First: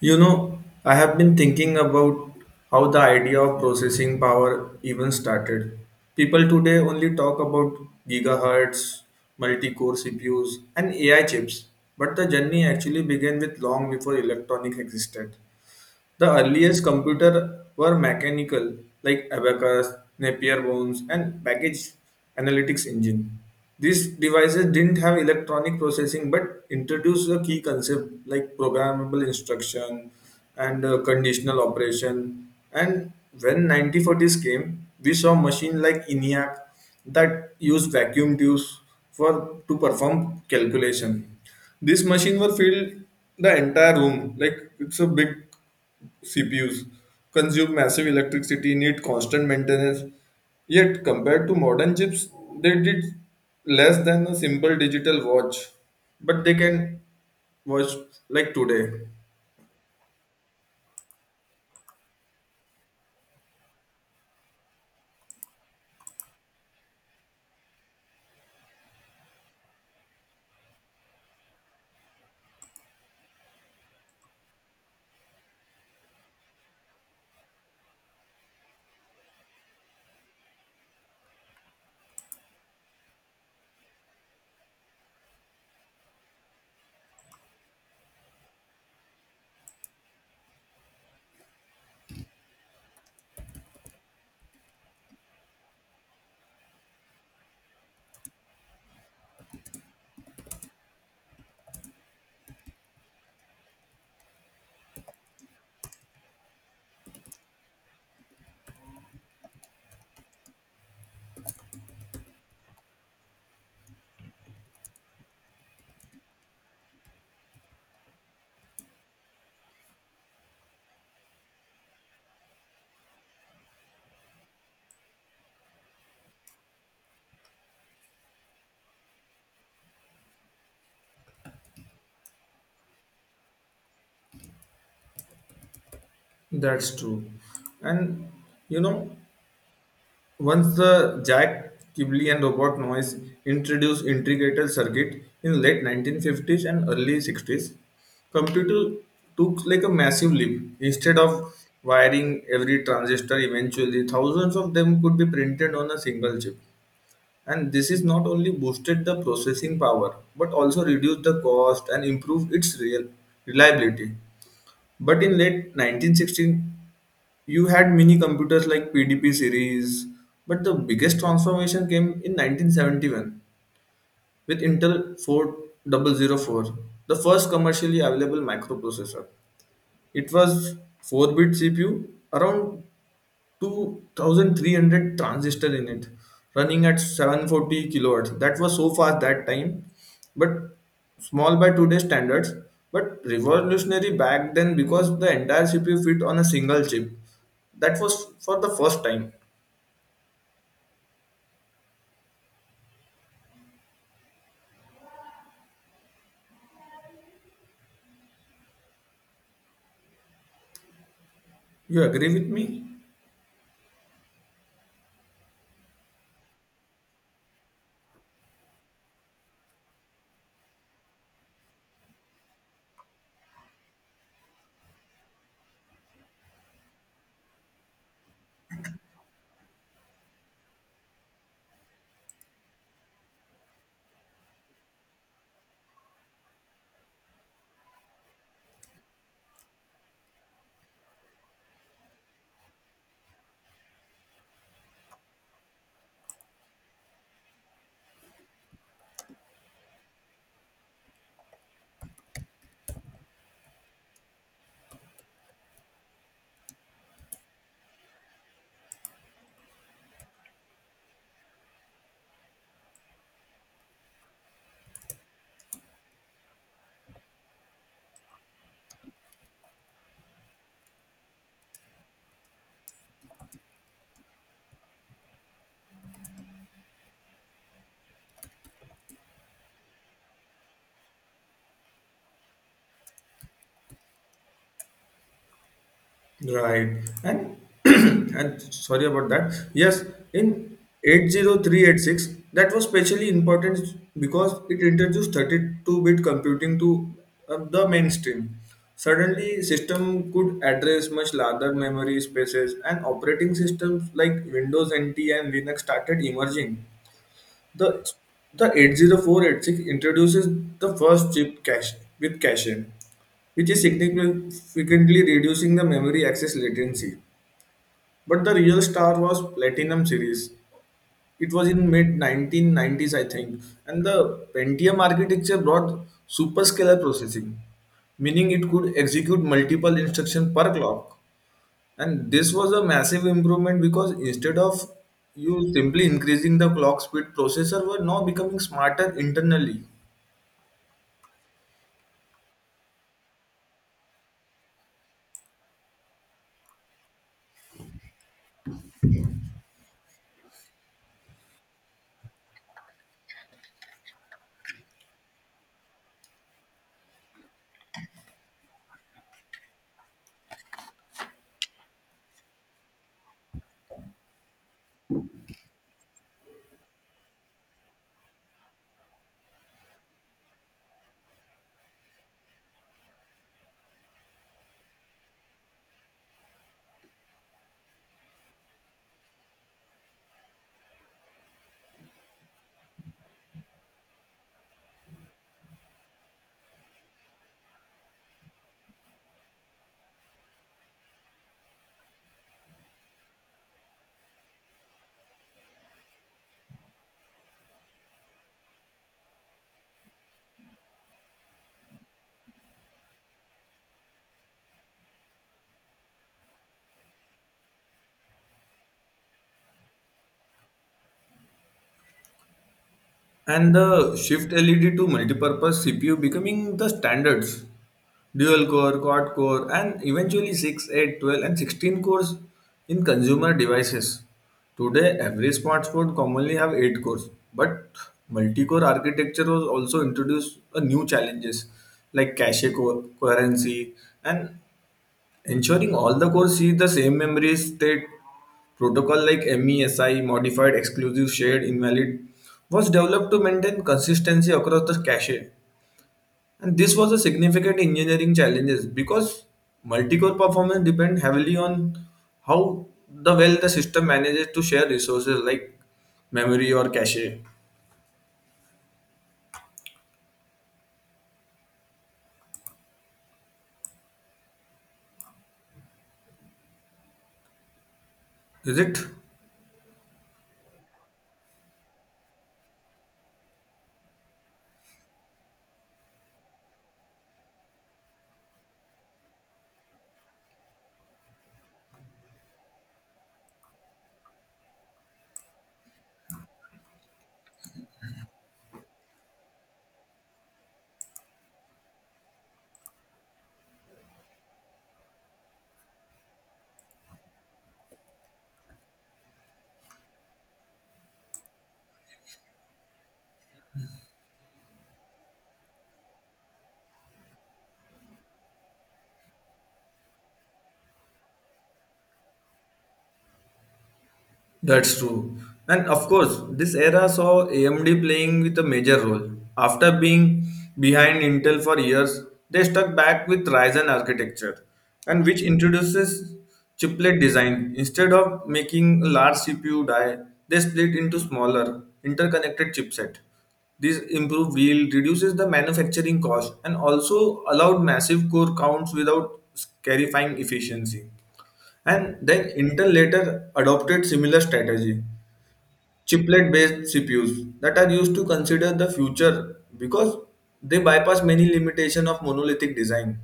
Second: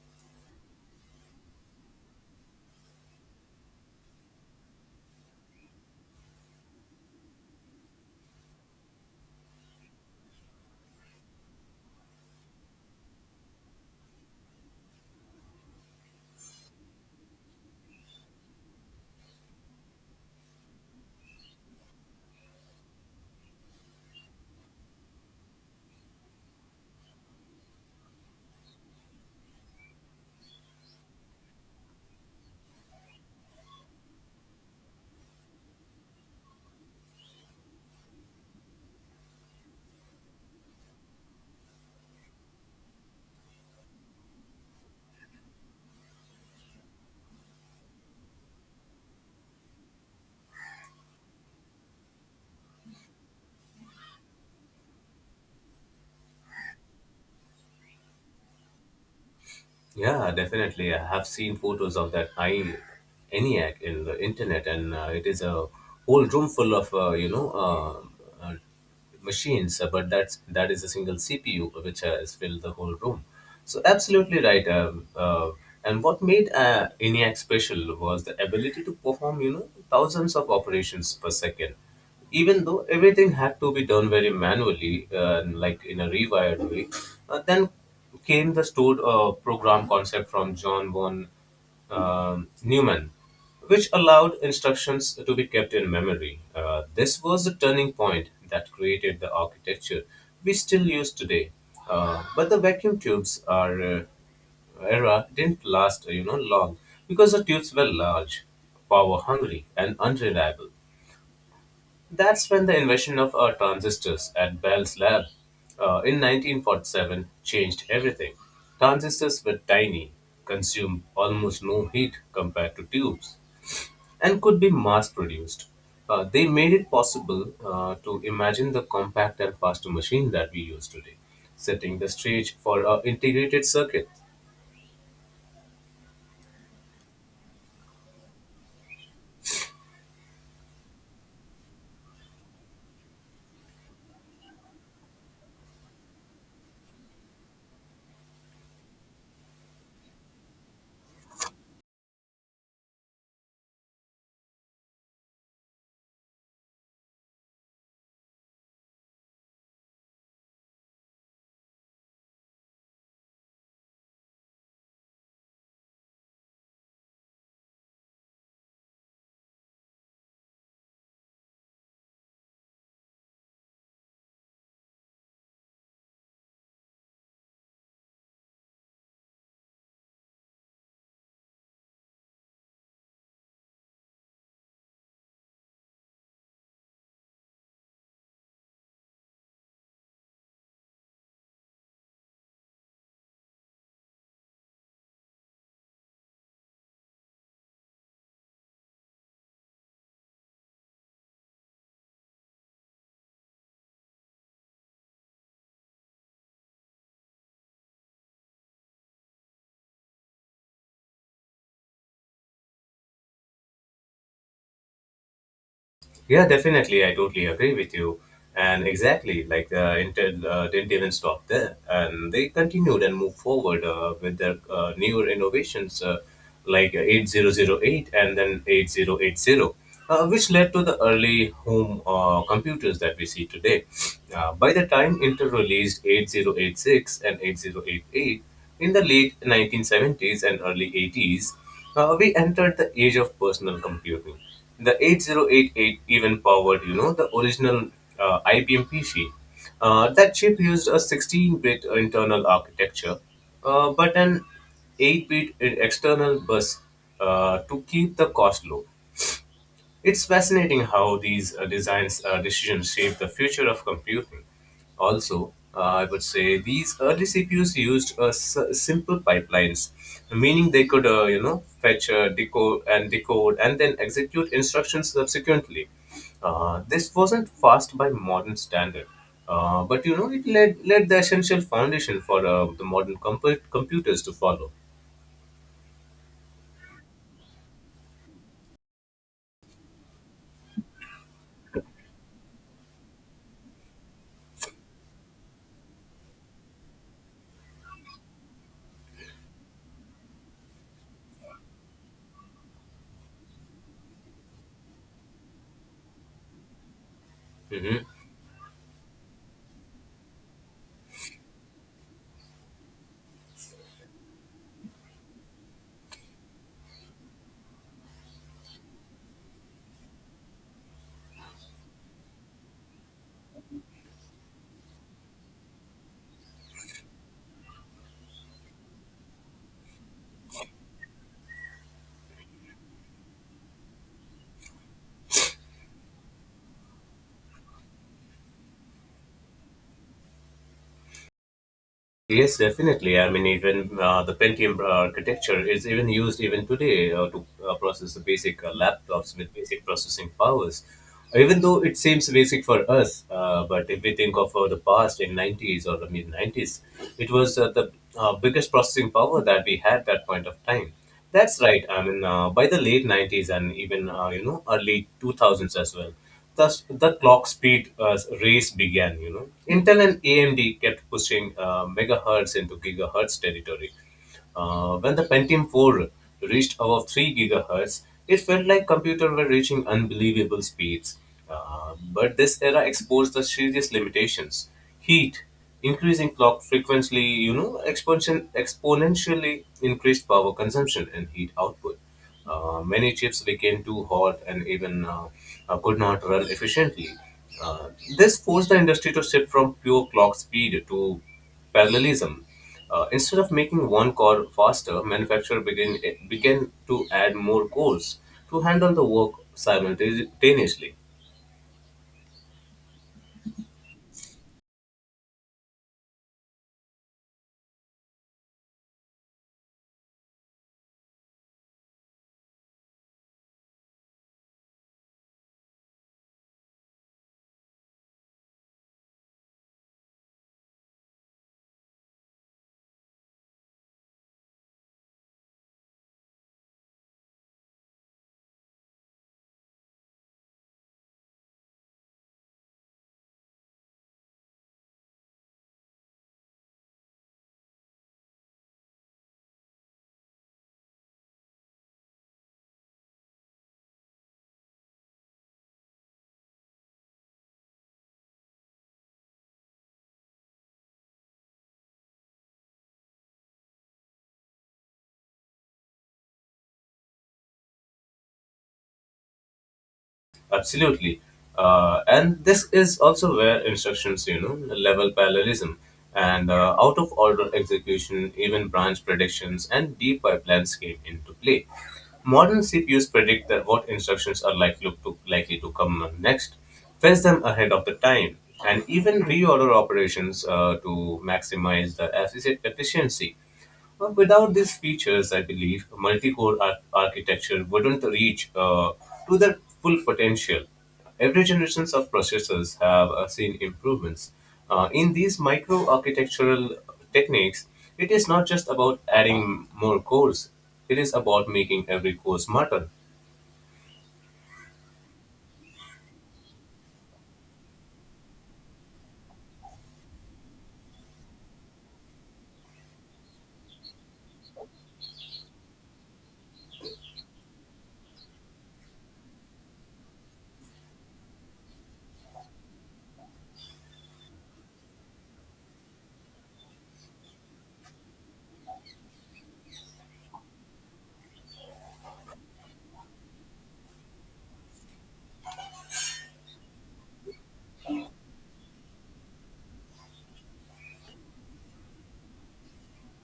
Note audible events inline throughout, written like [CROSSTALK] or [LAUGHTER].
You know, I have been thinking about how the idea of processing power even started. People today only talk about gigahertz, multi core CPUs, and AI chips, but the journey actually began with long before electronic existed. The earliest computers were mechanical, like abacus, Napier bones, and package analytics engine. These devices didn't have electronic processing but introduced a key concept like programmable instruction and conditional operation. And when 1940s came, we saw machines like ENIAC that used vacuum tubes for to perform calculation. This machine were filled the entire room like it's a big CPUs consume massive electricity, need constant maintenance. Yet, compared to modern chips, they did less than a simple digital watch, but they can watch like today. Yeah, definitely. I have seen photos of that high ENIAC in the internet, and it is a whole room full of machines. But that is a single CPU which has filled the whole room. So absolutely right. And what made ENIAC special was the ability to perform thousands of operations per second, even though everything had to be done very manually, like in a rewired way. Then came the stored program concept from John von Newman, which allowed instructions to be kept in memory. This was the turning point that created the architecture we still use today. But the vacuum tubes are era didn't last long, because the tubes were large, power hungry, and unreliable. That's when the invention of transistors at Bell's lab in 1947 changed everything. Transistors were tiny, consumed almost no heat compared to tubes, and could be mass produced. They made it possible to imagine the compact and faster machine that we use today, setting the stage for integrated circuit. That's true. And you know, once the Jack Kibble and Robert Noyce introduced integrated circuit in late 1950s and early 60s, computer took like a massive leap. Instead of wiring every transistor eventually, thousands of them could be printed on a single chip. And this is not only boosted the processing power, but also reduced the cost and improved its real reliability. But in late 1960s, you had mini computers like PDP series, but the biggest transformation came in 1971 with Intel 4004, the first commercially available microprocessor. It was 4 bit CPU, around 2300 transistor in it running at 740 kilowatts that was so fast that time but small by today's standards but revolutionary back then because the entire cpu fit on a single chip that was for the first time you agree with me. Yeah, definitely. I totally agree with you. And exactly, like Intel didn't even stop there. And they continued and moved forward with their newer innovations, like 8008 and then 8080, which led to the early home computers that we see today. By the time Intel released 8086 and 8088 in the late 1970s and early 80s, we entered the age of personal computing. The 8088 even powered the original IBM PC. That chip used a 16-bit internal architecture, but an 8-bit external bus to keep the cost low. It's fascinating how these designs decisions shape the future of computing. Also, I would say these early CPUs used simple pipelines, meaning they could, fetch, decode, and then execute instructions subsequently. This wasn't fast by modern standard, but it led the essential foundation for the modern computers to follow. Right. And [CLEARS THROAT] and sorry about that. Yes, in 80386, that was specially important because it introduced 32-bit computing to the mainstream. Suddenly, system could address much larger memory spaces, and operating systems like Windows NT and Linux started emerging. Mhm. The the 80486 introduces the first chip cache with cache, which is significantly reducing the memory access latency. But the real star was Platinum series. It was in mid 1990s, I think, and the Pentium architecture brought superscalar processing, meaning it could execute multiple instructions per clock. And this was a massive improvement because instead of you simply increasing the clock speed, processor were now becoming smarter internally. Yes, definitely. I mean, even the Pentium architecture is even used even today to process the basic laptops with basic processing powers. Even though it seems basic for us, but if we think of the past in 90s or the mid 90s, it was the biggest processing power that we had at that point of time. That's right. I mean, by the late 90s and even early 2000s as well. Thus, the clock speed race began. Intel and AMD kept pushing megahertz into gigahertz territory. When the Pentium 4 reached above 3 gigahertz, it felt like computers were reaching unbelievable speeds. But this era exposed the serious limitations. Heat, increasing clock frequency, expansion exponentially increased power consumption and heat output. Many chips became too hot and even could not run efficiently. Uh, this forced the industry to shift from pure clock speed to parallelism. Instead of making one core faster, manufacturer began to add more cores to handle the work simultaneously. And the shift LED to multipurpose CPU becoming the standards. Dual core, quad core, and eventually 6, 8, 12, and 16 cores in consumer devices. Today, every smartphone commonly have 8 cores, but multi-core architecture was also introduced a new challenges like cache coherency and ensuring all the cores see the same memory state protocol like MESI, modified exclusive shared invalid, was developed to maintain consistency across the cache. And this was a significant engineering challenge because multi-core performance depend heavily on how the well the system manages to share resources like memory or cache. Is it? Absolutely. And this is also where instructions, level parallelism and out of order execution, even branch predictions and deep pipelines came into play. Modern CPUs predict that what instructions are likely to come next, fetch them ahead of the time, and even reorder operations to maximize the efficiency. Without these features, I believe multi-core architecture wouldn't reach to their full potential. Every generation of processors have seen improvements. In these micro-architectural techniques, it is not just about adding more cores; it is about making every core smarter. That's true. And of course, this era saw AMD playing with a major role. After being behind Intel for years, they stuck back with Ryzen architecture, and which introduces chiplet design. Instead of making a large CPU die, they split into smaller, interconnected chipset. This improved yield, reduces the manufacturing cost, and also allowed massive core counts without scarifying efficiency. And then Intel later adopted similar strategy, chiplet-based CPUs that are used to consider the future because they bypass many limitation of monolithic design.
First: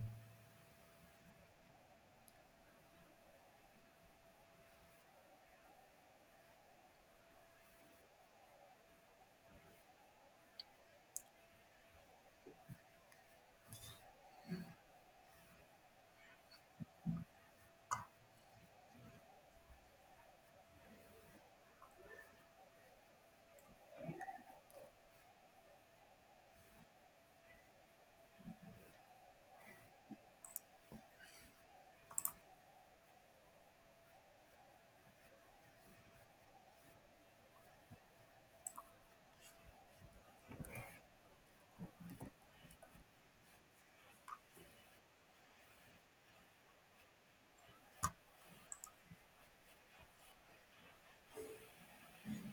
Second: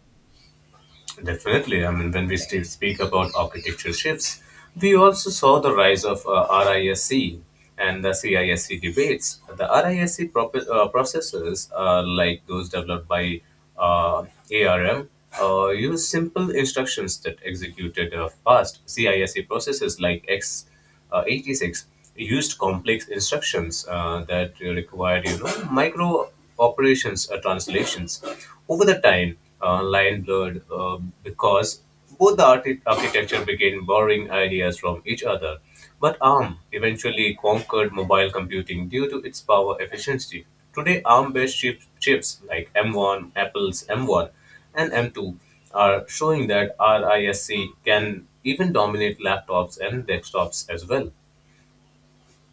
Definitely. I mean, when we still speak about architecture shifts, we also saw the rise of RISC and the CISC debates. The RISC processors, like those developed by uh, ARM, use simple instructions that executed fast. CISC processes like X 86 used complex instructions that required micro operations or translations. Over the time, line blurred, because both the architecture began borrowing ideas from each other, but ARM eventually conquered mobile computing due to its power efficiency. Today, ARM-based chips like m1 apple's m1 and M2 are showing that RISC can even dominate laptops and desktops as well.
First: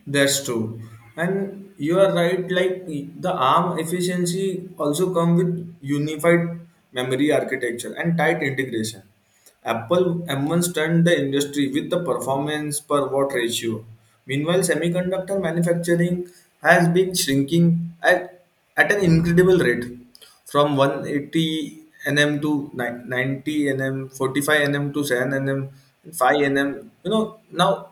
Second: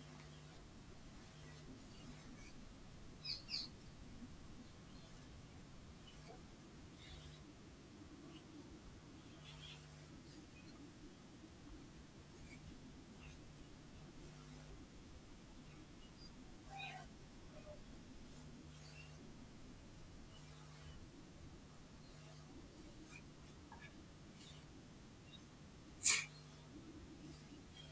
That's true. And you are right, like the ARM efficiency also come with unified memory architecture and tight integration. Apple M1 stunned the industry with the performance per watt ratio. Meanwhile, semiconductor manufacturing has been shrinking at an incredible rate from 180 nm to 90 nm, 45 nm to 7 nm, 5 nm. You know, now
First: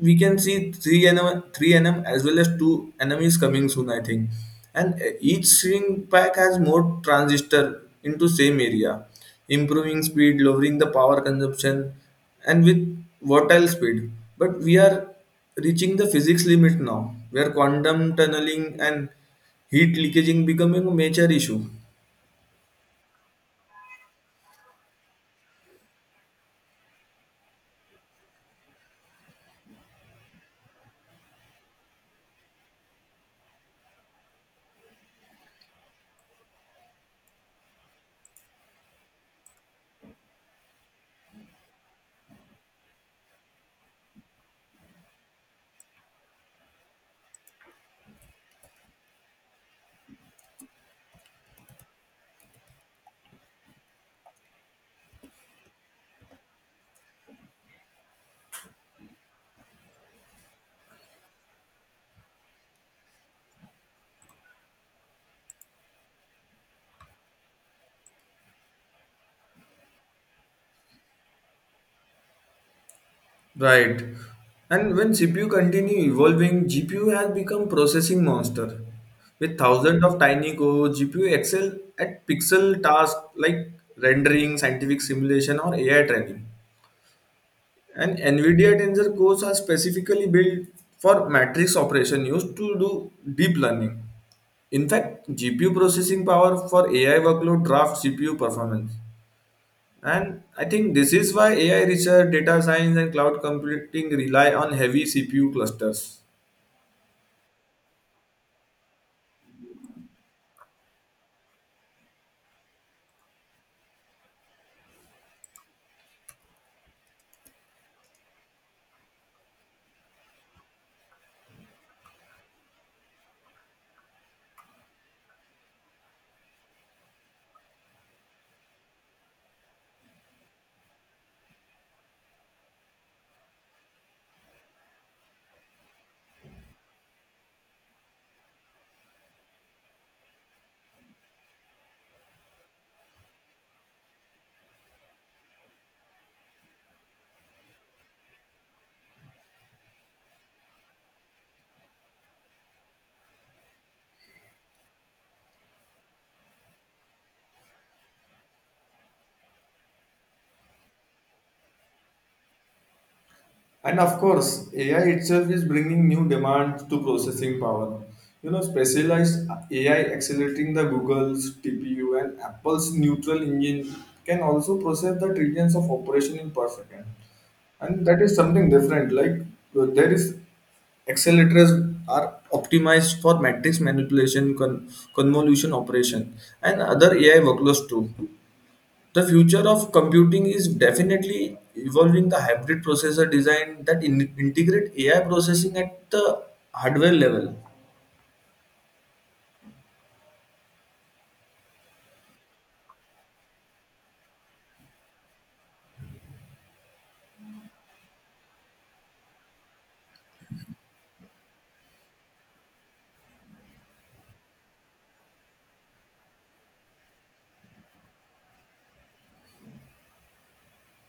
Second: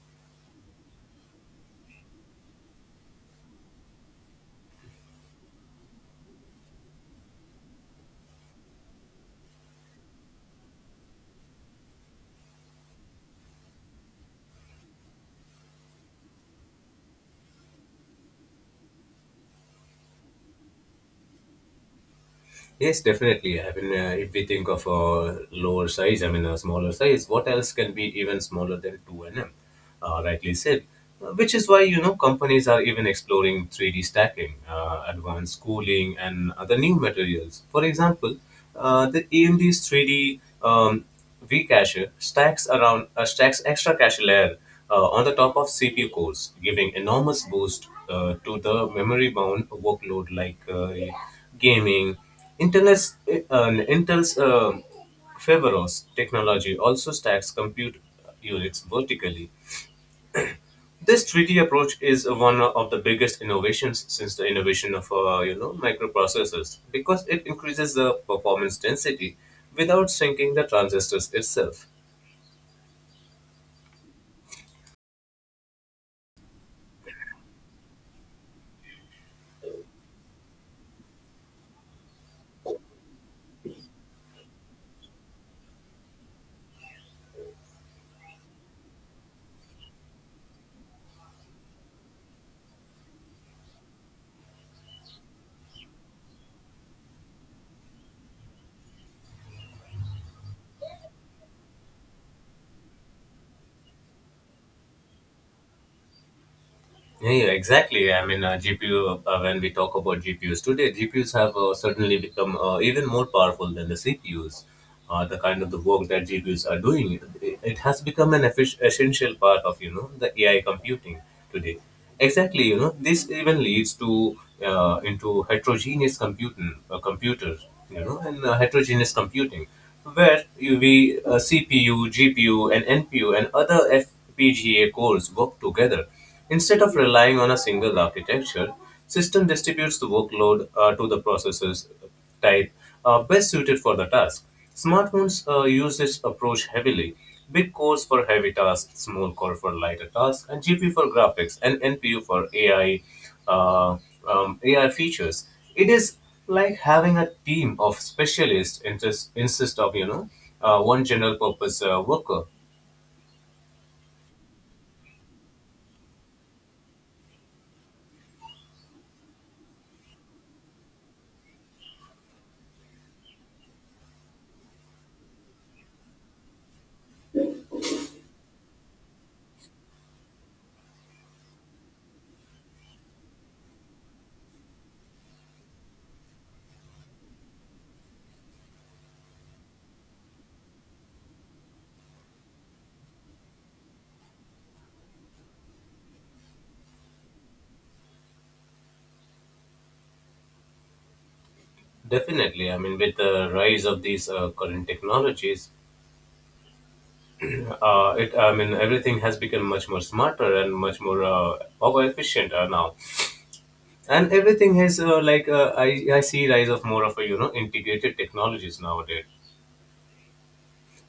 we can see three NM, as well as two NMs coming soon, I think. And each string pack has more transistor into same area, improving speed, lowering the power consumption, and with vertical speed. But we are reaching the physics limit now, where quantum tunneling and heat leakaging becoming a major issue. Yes, definitely. I mean, if we think of a lower size, I mean, a smaller size, what else can be even smaller than 2 nm? Rightly said. Which is why, companies are even exploring 3D stacking, advanced cooling, and other new materials. For example, the AMD's 3D V cache stacks extra cache layer on the top of CPU cores, giving enormous boost to the memory-bound workload like gaming, Internet. Intel's Faveros technology also stacks compute units vertically. This 3D approach is one of the biggest innovations since the innovation of microprocessors, because it increases the performance density without shrinking the transistors itself. Right. And when CPU continue evolving, GPU has become processing monster. With thousands of tiny cores, GPU excel at pixel tasks like rendering, scientific simulation, or AI training. And NVIDIA Tensor cores are specifically built for matrix operation used to do deep learning. In fact, GPU processing power for AI workload drafts CPU performance. And I think this is why AI research, data science, and cloud computing rely on heavy CPU clusters. Yeah, yeah, exactly. I mean, when we talk about GPUs today, GPUs have certainly become even more powerful than the CPUs. The kind of the work that GPUs are doing, it has become an essential part of, the AI computing today. Exactly, this even leads to into heterogeneous computing, computer, you know, and heterogeneous computing, where you we CPU, GPU, and NPU and other FPGA cores work together. Instead of relying on a single architecture, system distributes the workload to the processes type best suited for the task. Smartphones use this approach heavily. Big cores for heavy tasks, small core for lighter tasks, and GPU for graphics, and NPU for AI, uh, AI features. It is like having a team of specialists interest, instead of one general purpose worker. And of course, AI itself is bringing new demands to processing power. You know, specialized AI accelerating the Google's TPU and Apple's neutral engine can also process the trillions of operation in per second. And that is something different. Like there is accelerators are optimized for matrix manipulation, convolution operation, and other AI workloads too. The future of computing is definitely evolving the hybrid processor design that integrate AI processing at the hardware level. Definitely, I mean, with the rise of these current technologies, it I mean, everything has become much more smarter and much more power efficient now, and everything has I see rise of more of a integrated technologies nowadays.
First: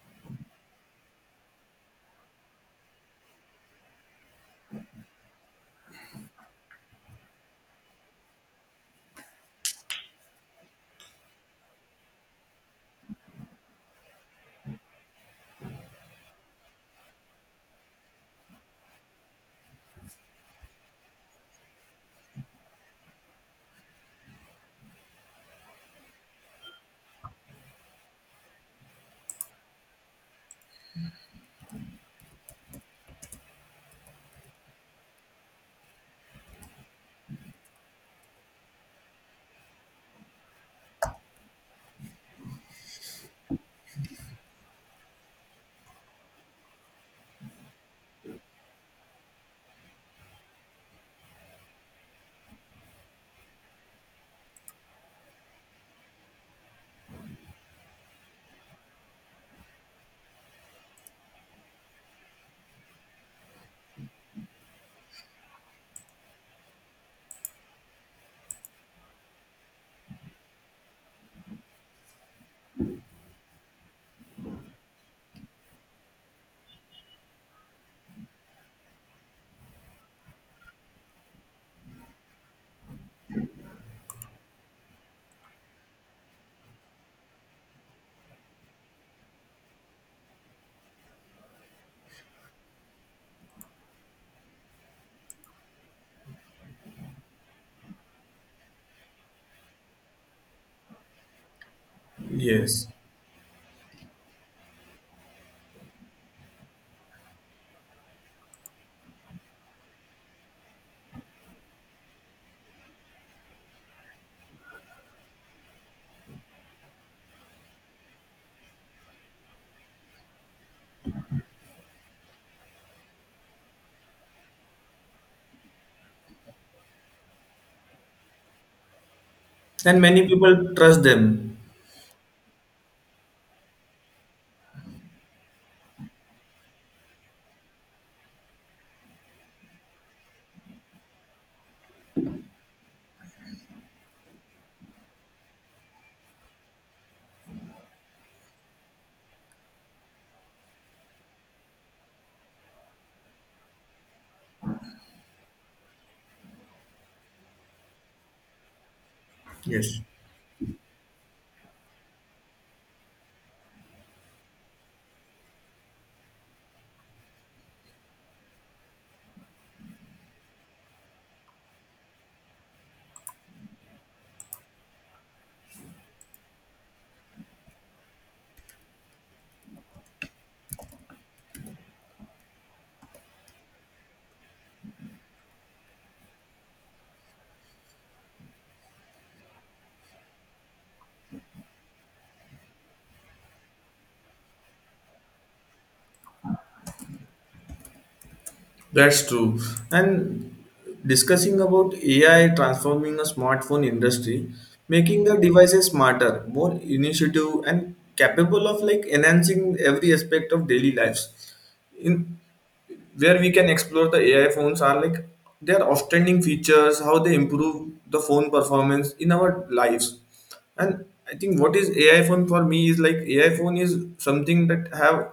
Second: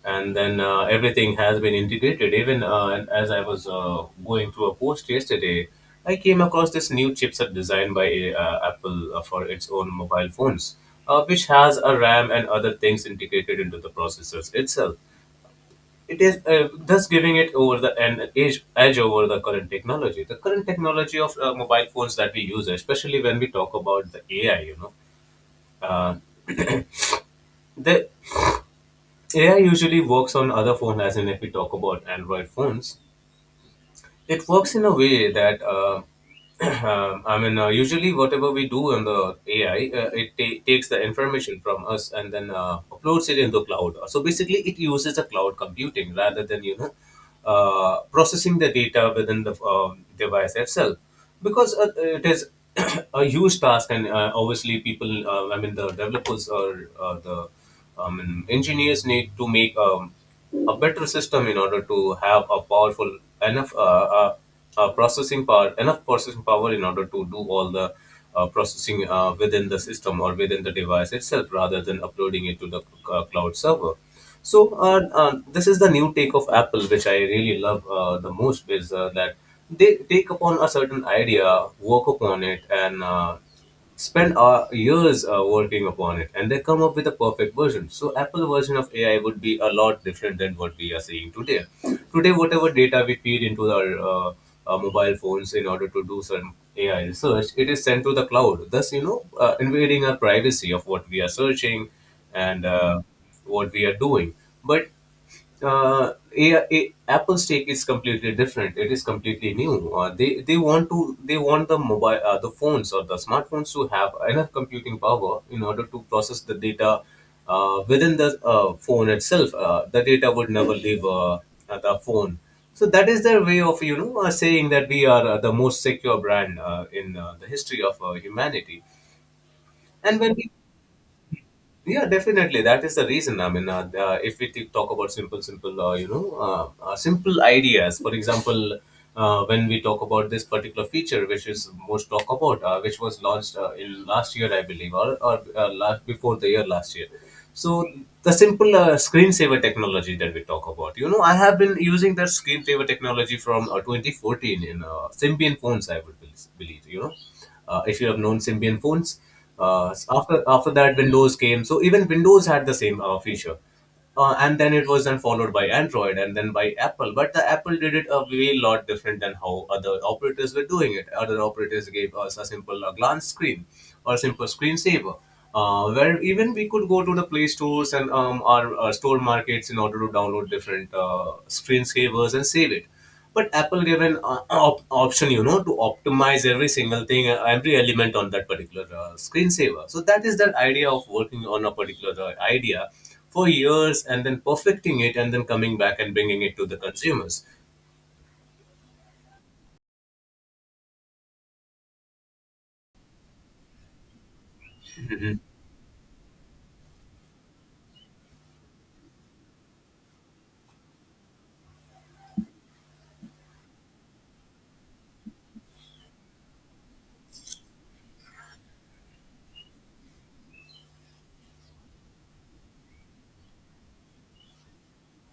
And then everything has been integrated. Even as I was going through a post yesterday, I came across this new chipset designed by Apple for its own mobile phones, which has a RAM and other things integrated into the processors itself. It is thus giving it over the an edge over the current technology. The current technology of mobile phones that we use, especially when we talk about the AI, uh, the AI usually works on other phone, as in if we talk about Android phones. It works in a way that [CLEARS THROAT] usually whatever we do on the AI, it takes the information from us and then uploads it in the cloud. So basically, it uses the cloud computing rather than processing the data within the device itself, because it is [COUGHS] [CLEARS THROAT] a huge task, and obviously people, the developers or the engineers need to make a better system in order to have a powerful enough uh, processing power enough processing power in order to do all the processing within the system or within the device itself rather than uploading it to the cloud server. So this is the new take of Apple, which I really love the most, is that they take upon a certain idea, work upon it, and spend years working upon it, and they come up with a perfect version. So Apple version of AI would be a lot different than what we are seeing today. Today, whatever data we feed into our mobile phones in order to do some AI research, it is sent to the cloud, thus invading our privacy of what we are searching and Yes. What we are doing. But Apple's take is completely different. It is completely new. They want the phones or the smartphones to have enough computing power in order to process the data within the phone itself. The data would never leave the phone. So that is their way of saying that we are the most secure brand in the history of humanity. And And many when we, people trust them. yeah, definitely. That is the reason. I mean, if we talk about simple ideas. For example, when we talk about this particular feature, which is most talk about, which was launched in last year, I believe, or last before the year last year. So the simple screensaver technology that we talk about, I have been using that screensaver technology from 2014 in Symbian phones. I would believe, if you have known Symbian phones. Uh, Yes, s- after after that, Windows came. So even Windows had the same feature. And then it was then followed by Android and then by Apple. But the Apple did it a way lot different than how other operators were doing it. Other operators gave us a simple glance screen or a simple screensaver, where even we could go to the Play Stores and our store markets in order to download different screensavers and save it. But Apple gave an option, you know, to optimize every single thing, every element on that particular screensaver. So that is that idea of working on a particular idea for years and then perfecting it and then coming back and bringing it to the consumers. that's true. And discussing about AI transforming a smartphone industry, making the Mhm. devices smarter, more initiative, and capable of like enhancing every aspect of daily lives. In where we can explore the AI phones are like their outstanding features, how they improve the phone performance in our lives. And I think what is AI phone for me is like AI phone is something that have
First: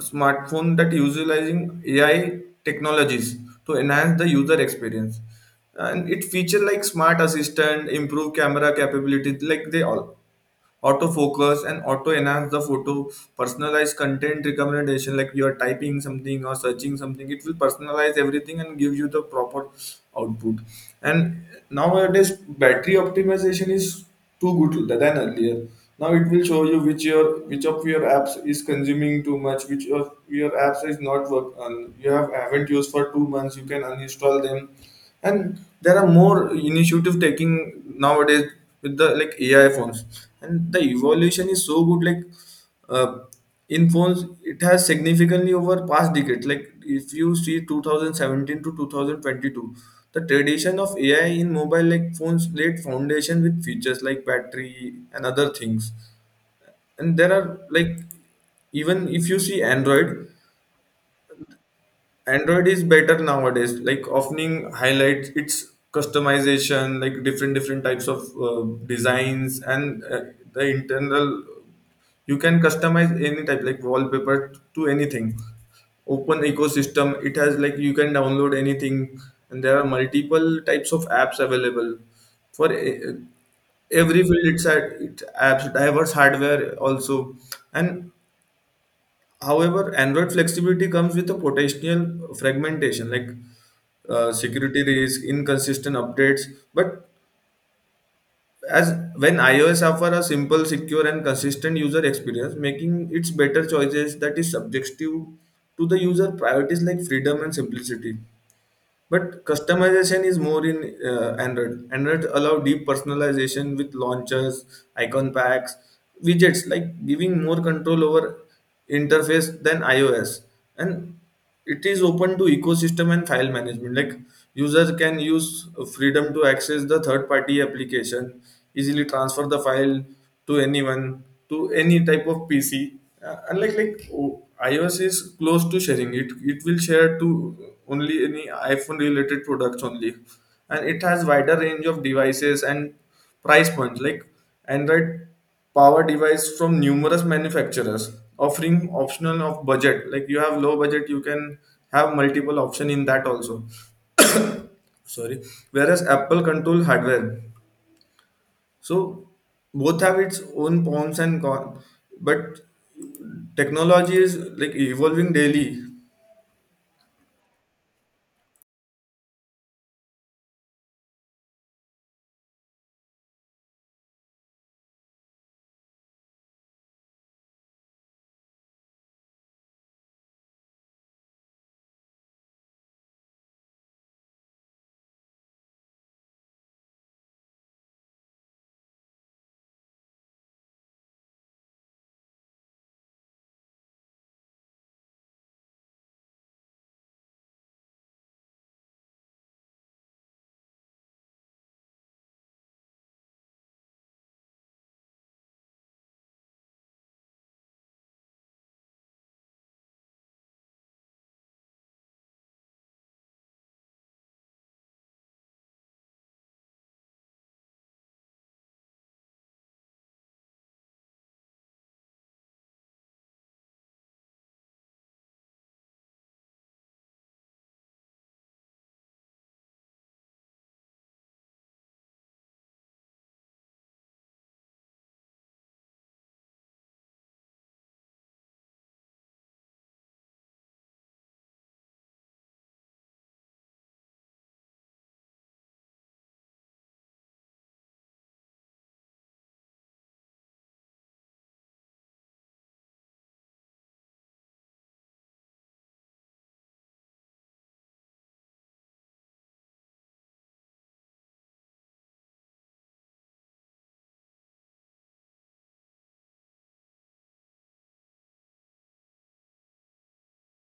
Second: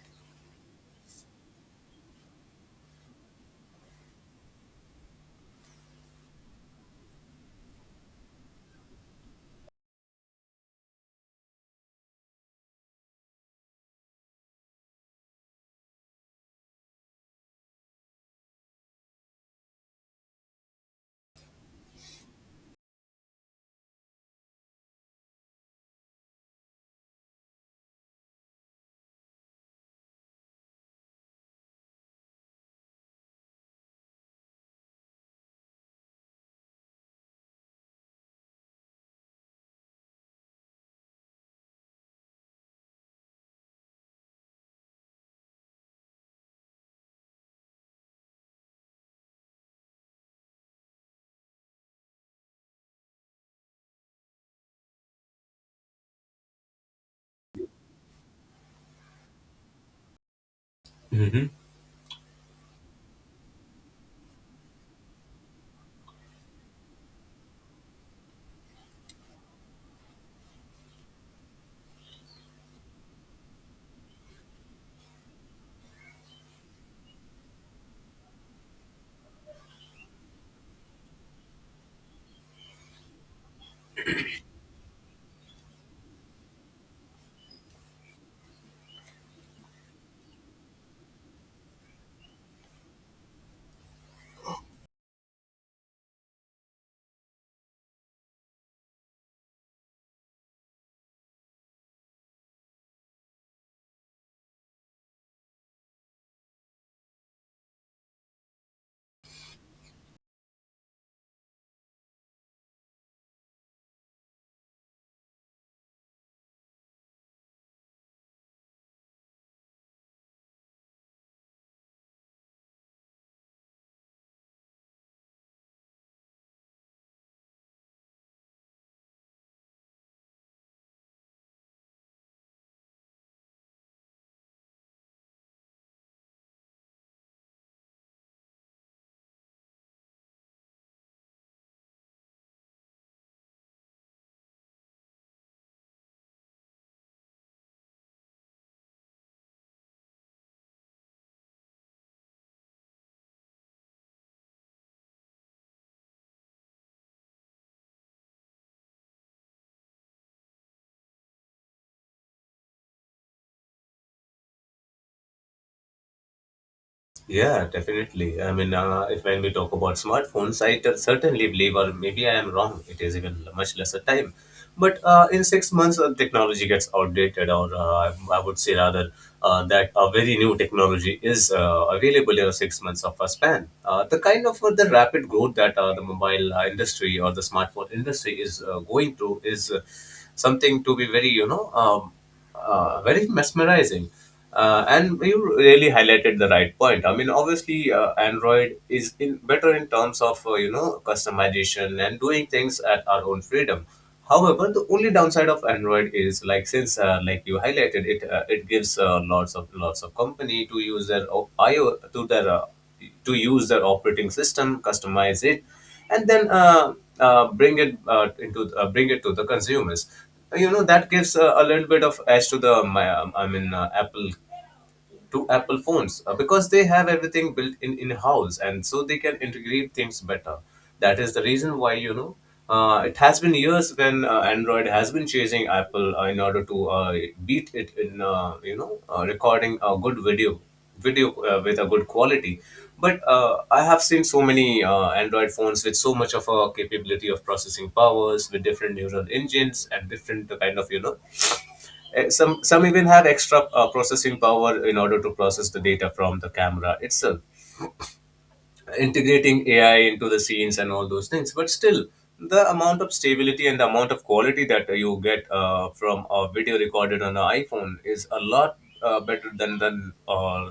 smartphone that utilizing AI technologies to enhance the user experience. And it feature like smart assistant, improve camera capabilities, like they all autofocus and auto enhance the photo personalized content recommendation like you are typing something or searching something it will personalize everything and give you the proper output. And nowadays battery optimization is too good than earlier. Now it will show you which your which of your apps is consuming too much, which of your apps is not work and you have haven't used for 2 months you can uninstall them. And there are more initiative taking nowadays with the like AI phones, and the evolution is so good. Like uh, in phones, it has significantly over past decade. Like if you see 2017 to 2022, the tradition of AI in mobile like phones laid foundation with features like battery and other things. And there are like even if you see Android. Mhm. Android is better nowadays. Like often highlights its customization, like different types of designs and the internal. You can customize any type like wallpaper to anything. Open ecosystem. It has like you can download anything, and there are multiple types of apps available for every field. It's at it apps diverse hardware also. And however, Android flexibility comes with a potential fragmentation, like security risk, inconsistent updates. But as when iOS offer a simple, secure, and consistent user experience, making its better choices that is subjective to the user priorities like freedom and simplicity. But customization is more in Android. Android allow deep personalization with launchers, icon packs, widgets, like giving more control over interface than iOS. And it is open to ecosystem and file management. Like users can use freedom to access the third-party application, easily transfer the file, to anyone to any type of pc unlike like o- iOS is close to sharing it, it will share to only any iPhone related products only. And it has wider range of devices and price points like Android power device from numerous manufacturers offering optional of budget like you have low budget you can have multiple option in that also. Sorry. Whereas Apple control hardware. So both have its own pros and cons, but technology is like evolving daily. Yeah, definitely. I mean, if when we talk about smartphones, I certainly believe, or maybe I am wrong, it is even much lesser time. But in 6 months, technology gets outdated, or I would say rather that a very new technology is available in a 6 months of a span. The kind of the rapid growth that the mobile industry or the smartphone industry is going through is something to be very, very mesmerizing. And you really highlighted the right point. I mean, obviously, Android is in better in terms of you know customization and doing things at our own freedom. However, the only downside of Android is like since like you highlighted it, it gives lots of lots of company to use their IO to their to use their operating system, customize it, and then bring it into bring it to the consumers. You know that gives a little bit of edge to the my, I mean Apple, to Apple phones because they have everything built in house, and so they can integrate things better. That is the reason why, you know, it has been years when Android has been chasing Apple in order to beat it in recording a good video with a good quality. But I have seen so many Android phones with so much of a capability of processing powers, with different neural engines and different kind of, you know, some even have extra processing power in order to process the data from the camera itself, integrating AI into the scenes and all those things. But still, the amount of stability and the amount of quality that you get from a video recorded on an iPhone is a lot uh, better than than uh,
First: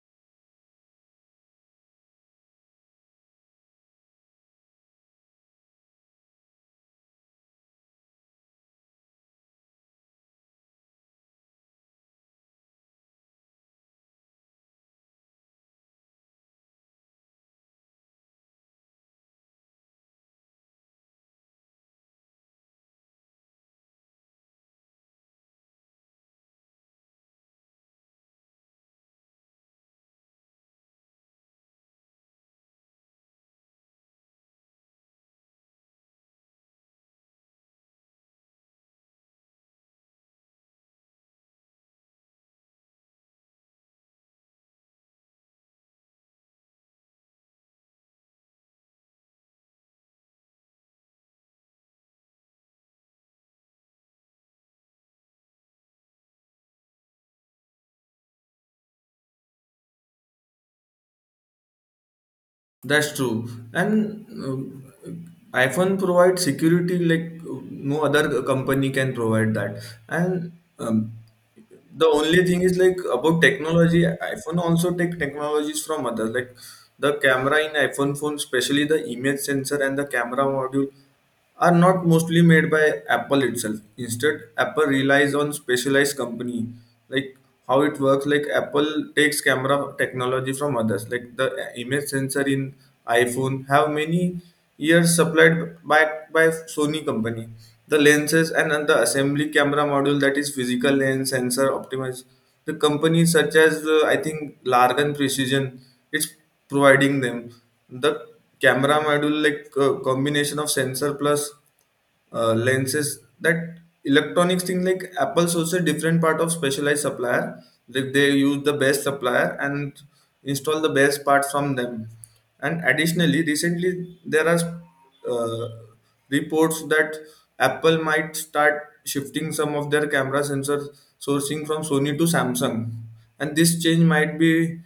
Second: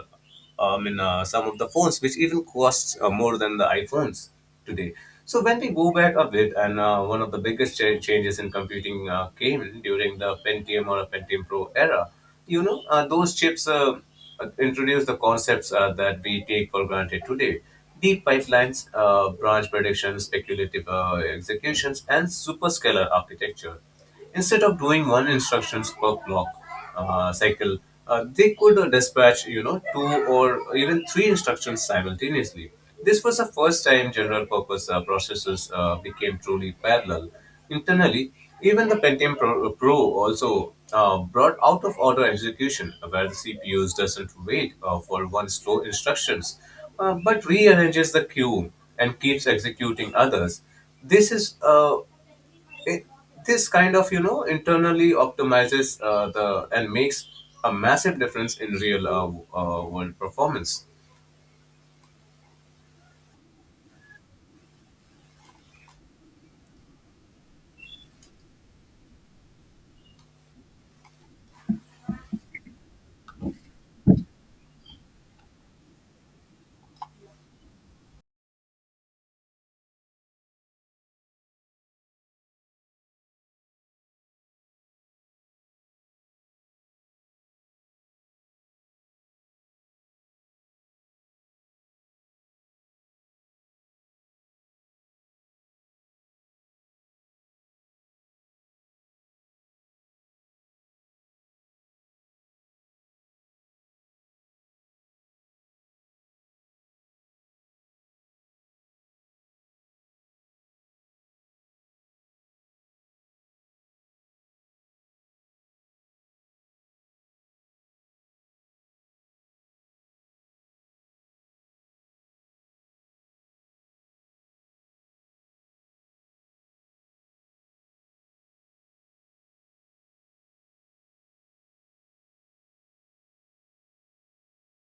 I mean uh, some of the phones, which even costs more than the iPhones today. So when we go back a bit, and one of the biggest changes in computing came during the Pentium or Pentium Pro era. Those chips introduce the concepts that we take for granted today: deep pipelines, branch prediction, speculative executions, and superscalar architecture. Instead of doing one instructions per clock cycle, they could dispatch, you know, two or even three instructions simultaneously. This was the first time general purpose processors became truly parallel. Internally, even the Pentium Pro also brought out of order execution, where the CPUs doesn't wait for one slow instructions, but rearranges the queue and keeps executing others. This is uh, it, this kind of, you know, internally optimizes the and makes a massive difference in real world performance. That's true. And iPhone provides security like no other company can provide that. And um, the only thing is like about technology iPhone also take technologies from others like the camera in iPhone phone especially the image sensor and the camera module are not mostly made by Apple itself, instead Apple relies on specialized company like how it works like Apple takes camera technology from others like the image sensor in iPhone have many years supplied by Sony company. The lenses and the assembly camera module that is physical lens sensor optimized. The companies such as I think Largan Precision, it's providing them the camera module like combination of sensor plus lenses that electronics thing like Apple's also different part of specialized supplier like they use the best supplier and install the best part from them. And additionally recently there are uh, reports that Apple might start shifting some of their camera sensor sourcing from Sony to Samsung, and this change might be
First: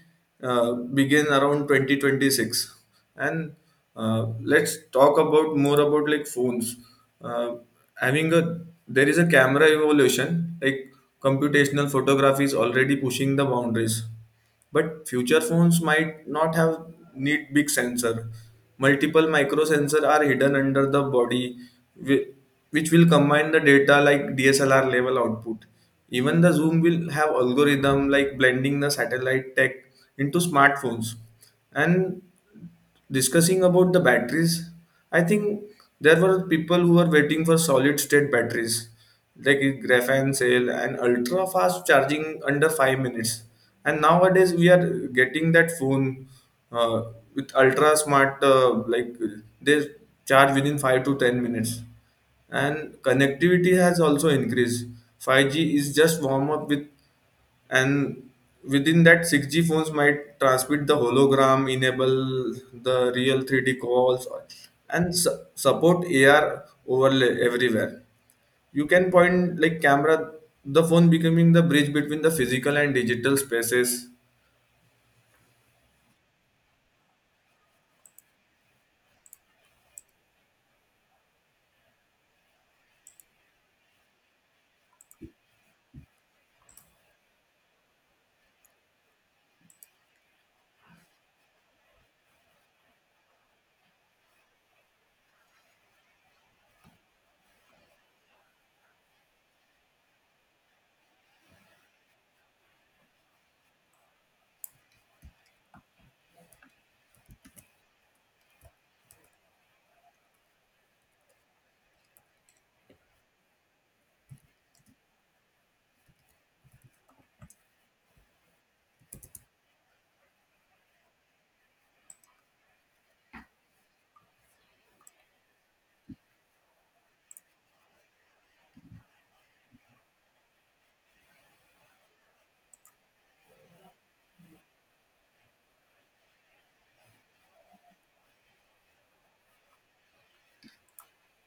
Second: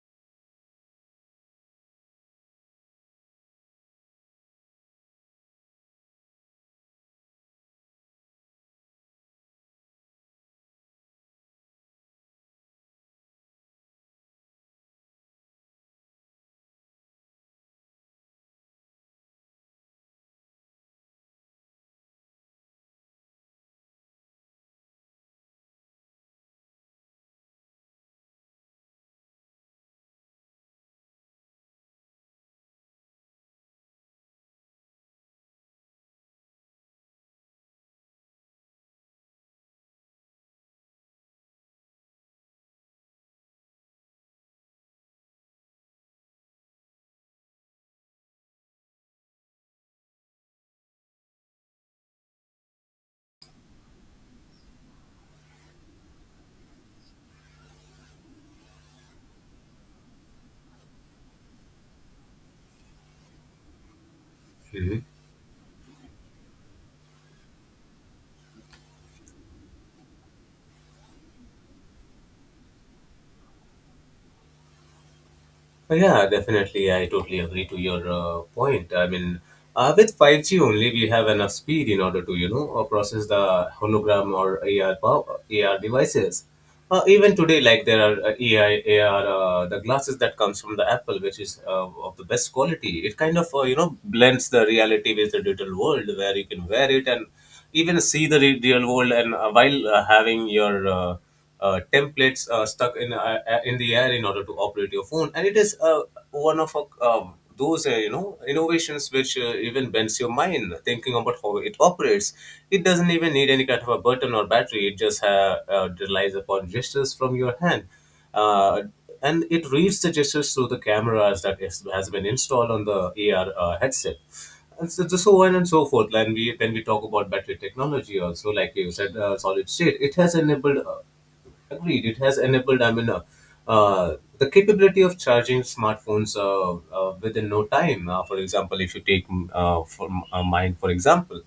begin around 2026. And uh, let's talk about more about like phones uh, having a there is a camera evolution like computational photography is already pushing the boundaries but future phones might not have need big sensor multiple micro sensor are hidden under the body whi- which will combine the data like DSLR level output even the zoom will have algorithm like blending the satellite tech into smartphones. And discussing about the batteries I think there were people who were waiting for solid state batteries like graphene cell and ultra fast charging under 5 minutes. And nowadays we are getting that phone uh, with ultra smart like they charge within 5 to 10 minutes. And connectivity has also increased 5G is just warm up with and within that 6G phones might transmit the hologram enable the real 3D calls Mhm. and support AR overlay everywhere you can point like camera, the phone becoming the bridge between the physical and digital spaces. Yeah, definitely. I totally agree to your point. I mean, with 5G only, we have enough speed in order to, you know, process the hologram or AR devices. Even today, like there are AI, AR, the glasses that comes from the Apple, which is of the best quality. It kind of, you know, blends the reality with the digital world, where you can wear it and even see the real world and while having your templates stuck in the air in order to operate your phone. And it is one of those you know innovations which even bends your mind thinking about how it operates. It doesn't even need any kind of a button or battery. It just relies upon gestures from your hand. Uh, and it reads the gestures through the cameras that is, has been installed on the AR headset and so on and so forth. And when we talk about battery technology, also like you said, solid state, it has enabled. Agreed, it has enabled. I mean, the capability of charging smartphones within no time. For example, if you take for mine, for example.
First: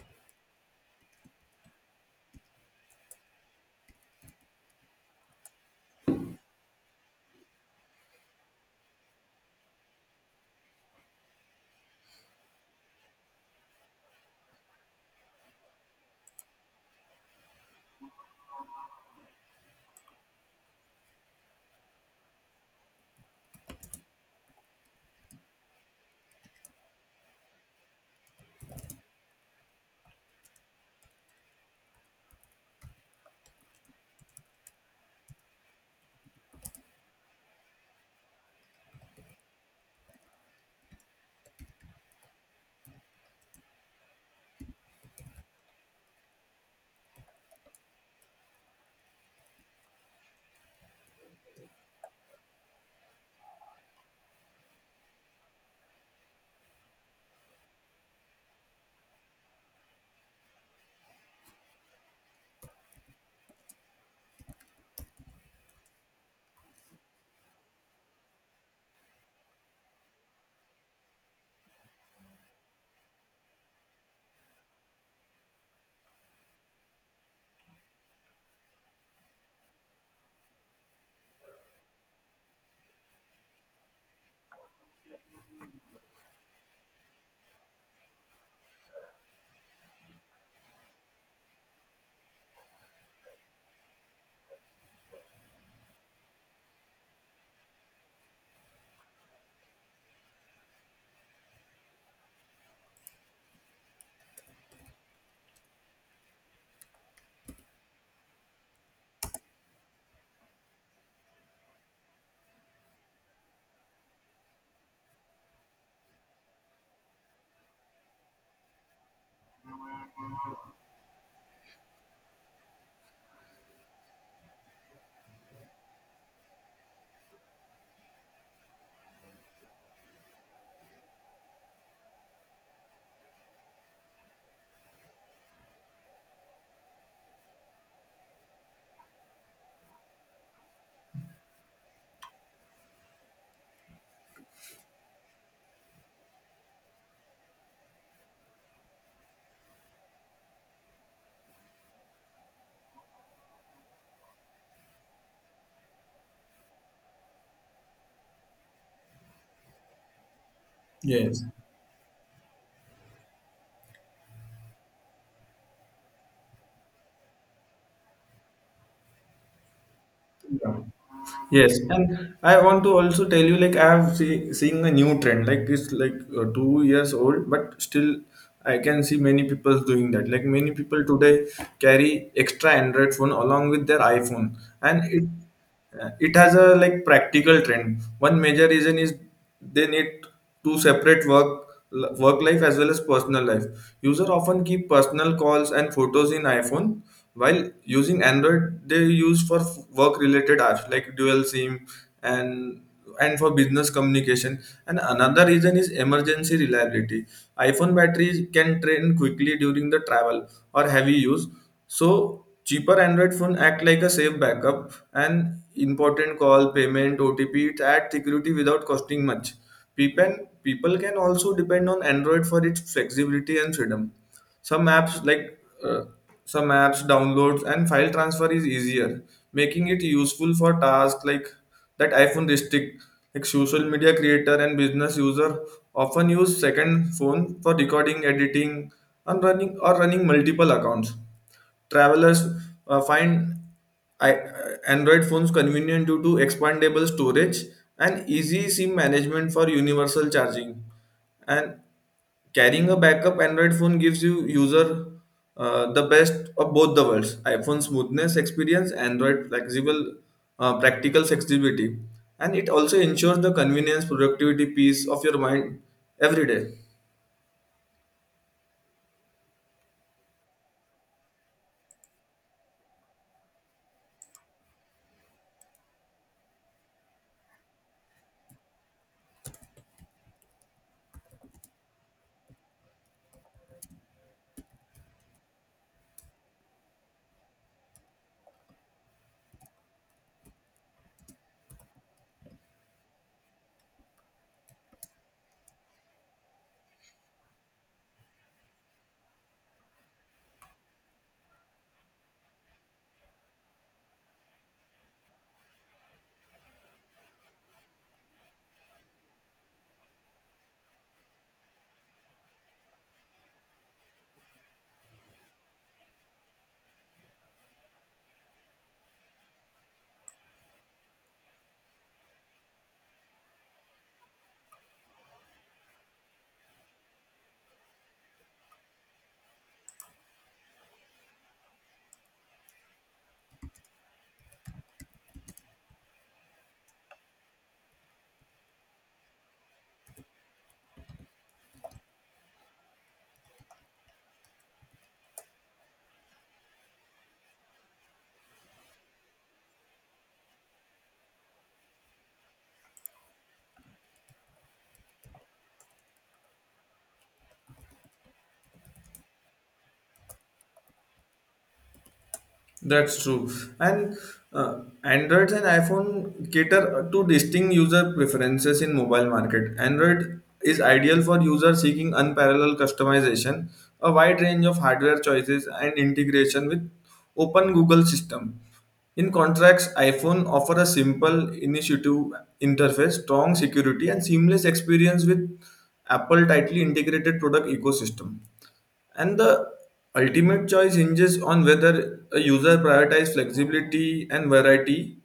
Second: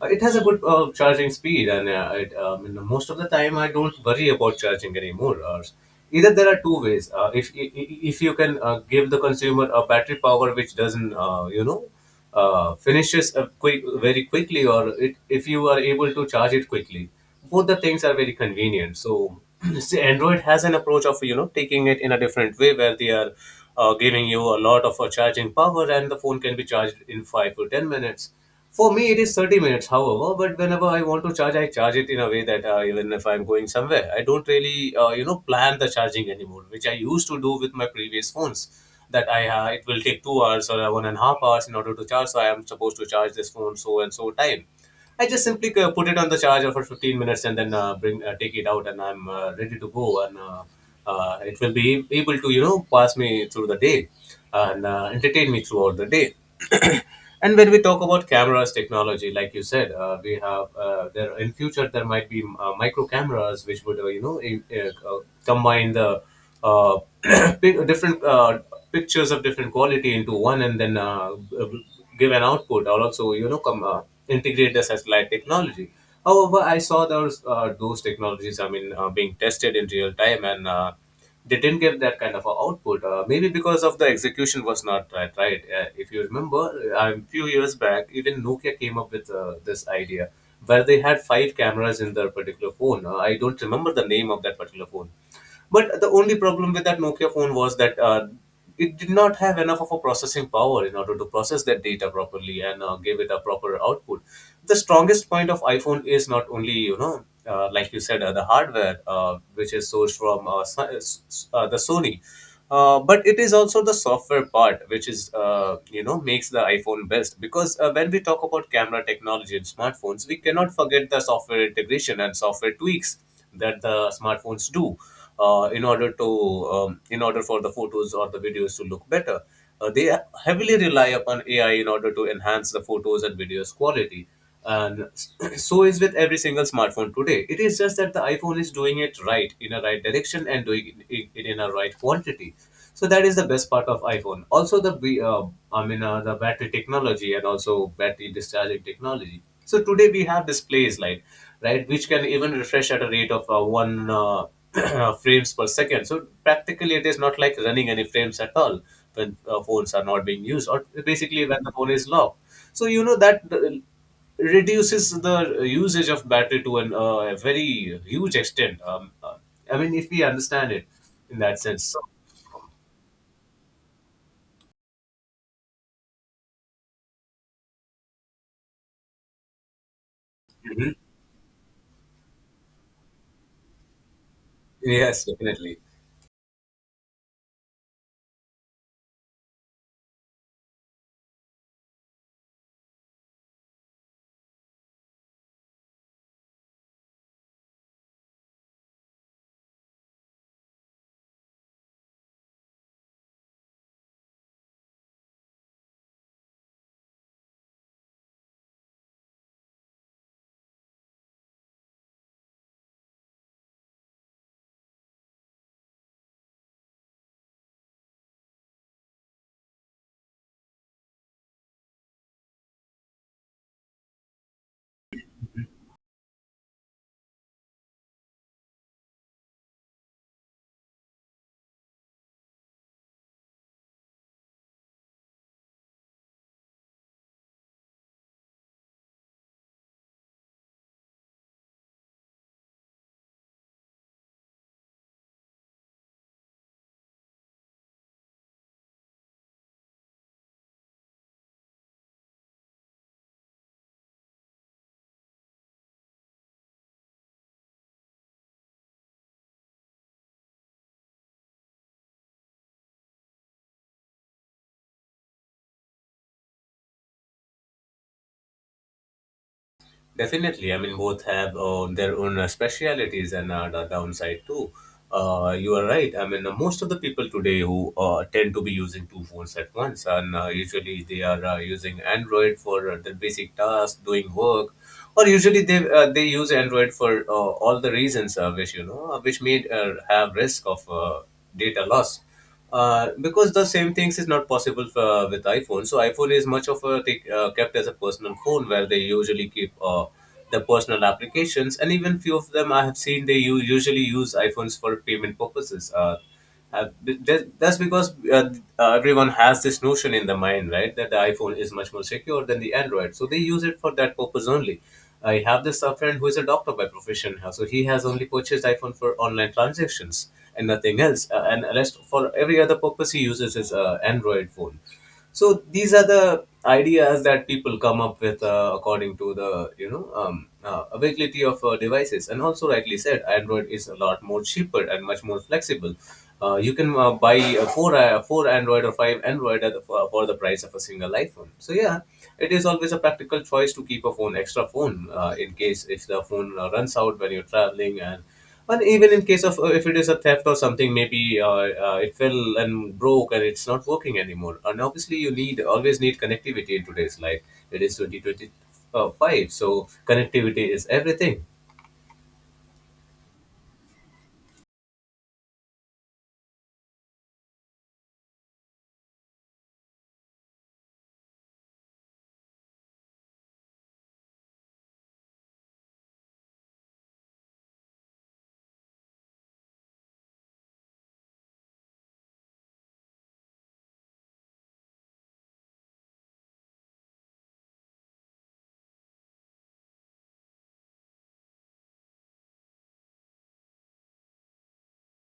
It has a good charging speed, and you know, most of the time I don't worry about charging anymore. Either there are two ways. If I- I- if you can give the consumer a battery power which doesn't, finishes up quick very quickly, or if you are able to charge it quickly, both the things are very convenient. So, [CLEARS THROAT] see, Android has an approach of, you know, taking it in a different way where they are giving you a lot of charging power, and the phone can be charged in 5 to 10 minutes. For me, it is 30 minutes, however, but whenever I want to charge, I charge it in a way that even if I'm going somewhere, I don't really, you know, plan the charging anymore, which I used to do with my previous phones. That I it will take 2 hours or one and a half hours in order to charge, so I am supposed to charge this phone so and so time. I just simply put it on the charger for 15 minutes and then bring take it out, and I'm ready to go, and it will be able to, you know, pass me through the day and entertain me throughout the day. [CLEARS THROAT] And when we talk about cameras technology, like you said, we have there in future there might be micro cameras which would combine the uh, [CLEARS THROAT] different pictures of different quality into one and then give an output, or also, you know, come integrate the satellite technology. However, I saw those technologies, I mean, being tested in real time, and they didn't get that kind of a output maybe because of the execution was not right. If you remember, a few years back, even Nokia came up with this idea where they had five cameras in their particular phone. I don't remember the name of that particular phone, but the only problem with that Nokia phone was that it did not have enough of a processing power in order to process that data properly and give it a proper output. The strongest point of iPhone is not only, you know, like you said, the hardware which is sourced from the Sony, but it is also the software part which is, you know, makes the iPhone best because when we talk about camera technology in smartphones, we cannot forget the software integration and software tweaks that the smartphones do in order to in order for the photos or the videos to look better. They heavily rely upon AI in order to enhance the photos and videos quality. And [CLEARS THROAT] so is with every single smartphone today. It is just that the iPhone is doing it right in a right direction and doing it in a right quantity. So that is the best part of iPhone. Also the the battery technology and also battery discharging technology, so today we have displays like right, which can even refresh at a rate of one [CLEARS THROAT] frames per second. So practically, it is not like running any frames at all when phones are not being used, or Yes. basically when the phone is locked. So you know that reduces the usage of battery to a very huge extent. If we understand Yeah. it in that Yes, sense. So, and I want to also tell you like I have seeing a new trend like it's like 2 years old, but still I can see many people doing that. Like many Mhm. people today carry extra Android phone along with their iPhone, and Yes, definitely. It has a like practical trend. One major reason is they need to separate work life as well as personal life. User often keep personal calls and photos in iPhone, while using Android they use for work related apps like Dual SIM and and for business communication. And another reason is emergency reliability. iPhone batteries can drain quickly during the travel or heavy use, so cheaper Android phone act like a safe backup and important call, payment, OTP, it add security without costing much. People can also depend on Android for its flexibility and freedom. Some apps like uh, some apps downloads and file transfer is easier, making it useful for tasks like that iPhone restrict. Like social media creator and business user often use second phone for recording, editing, and running multiple accounts. Travelers find I, Android phones convenient due to expandable storage and easy SIM management for universal charging. And carrying a backup Android phone gives you user the best of both the worlds: iPhone smoothness experience, Android flexible practical flexibility, and it also ensures the convenience, productivity, peace of your mind every day. Definitely, I mean both have their own specialities and the downside too. You are right. Most of the people today who tend to be using two phones at once, and usually they are using Android for their basic tasks, doing work, or usually they use Android for all the reasons which may have risk of data loss, because the same things is not possible for, with iphone. So iphone is much of a take, kept as a personal phone where they usually keep the personal applications. And even few of them I have seen, they usually use iphones for payment purposes, that's because everyone has this notion in the mind, right, that the iphone is much more secure than the android, so they use it for that purpose only. I have this friend who is a doctor by profession, so he has only purchased iPhone for online transactions and nothing else. And rest for every other purpose, he uses his Android phone. So these are the ideas that people come up with, according to the availability of devices. And also, rightly said, android is a lot more cheaper and much more flexible. You can buy four android or five android at for the price of a single iphone. So yeah, it is always a practical choice to keep a phone extra phone, in case if the phone runs out when you're traveling, and even in case of if it is a theft or something. Maybe it fell and broke and it's not working anymore, and obviously you need always need connectivity in today's life. It is 2025, so connectivity is everything. That's true. And Android and iPhone cater to distinct user preferences in mobile market. Android is ideal for users seeking unparalleled customization, a wide range of hardware choices and integration with open Google system. In contrast, iPhone offer a simple initiative interface, strong security and seamless experience with Apple tightly integrated product ecosystem. And the ultimate choice hinges on whether a user prioritizes flexibility and variety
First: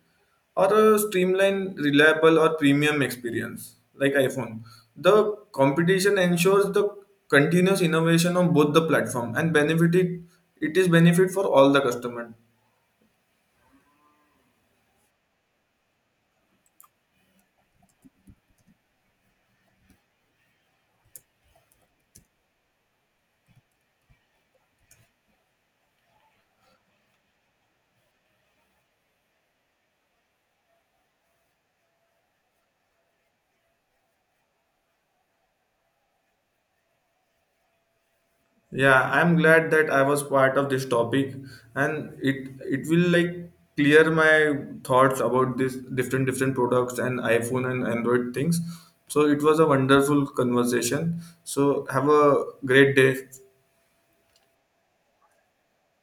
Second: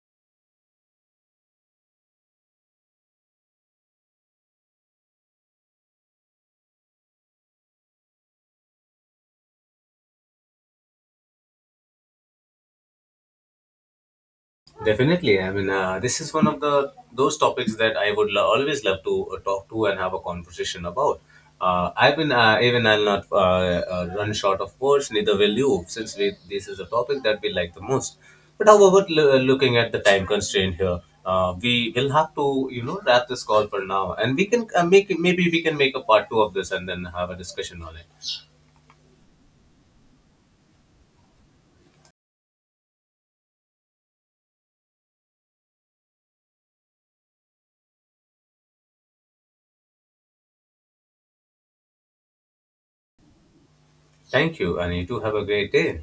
or a streamlined, reliable, or premium experience like iPhone. The competition ensures the continuous innovation on both the platform and benefit it is benefit for all the customer. Definitely. This is one of the those topics that I would always love to talk to and have a conversation about. I've been even I'll not run short of words. Neither will you, since this is a topic that we like the most. But however, looking at the time constraint here, we will have to you know wrap this call for now, and we can make maybe we can make a part two of this and then have a discussion on it. Yeah, I'm glad that I was part of this topic and it will like clear my thoughts about this different products and iPhone and Android things. So it was a wonderful conversation. So have a great day. Thank you, and you too have a great day.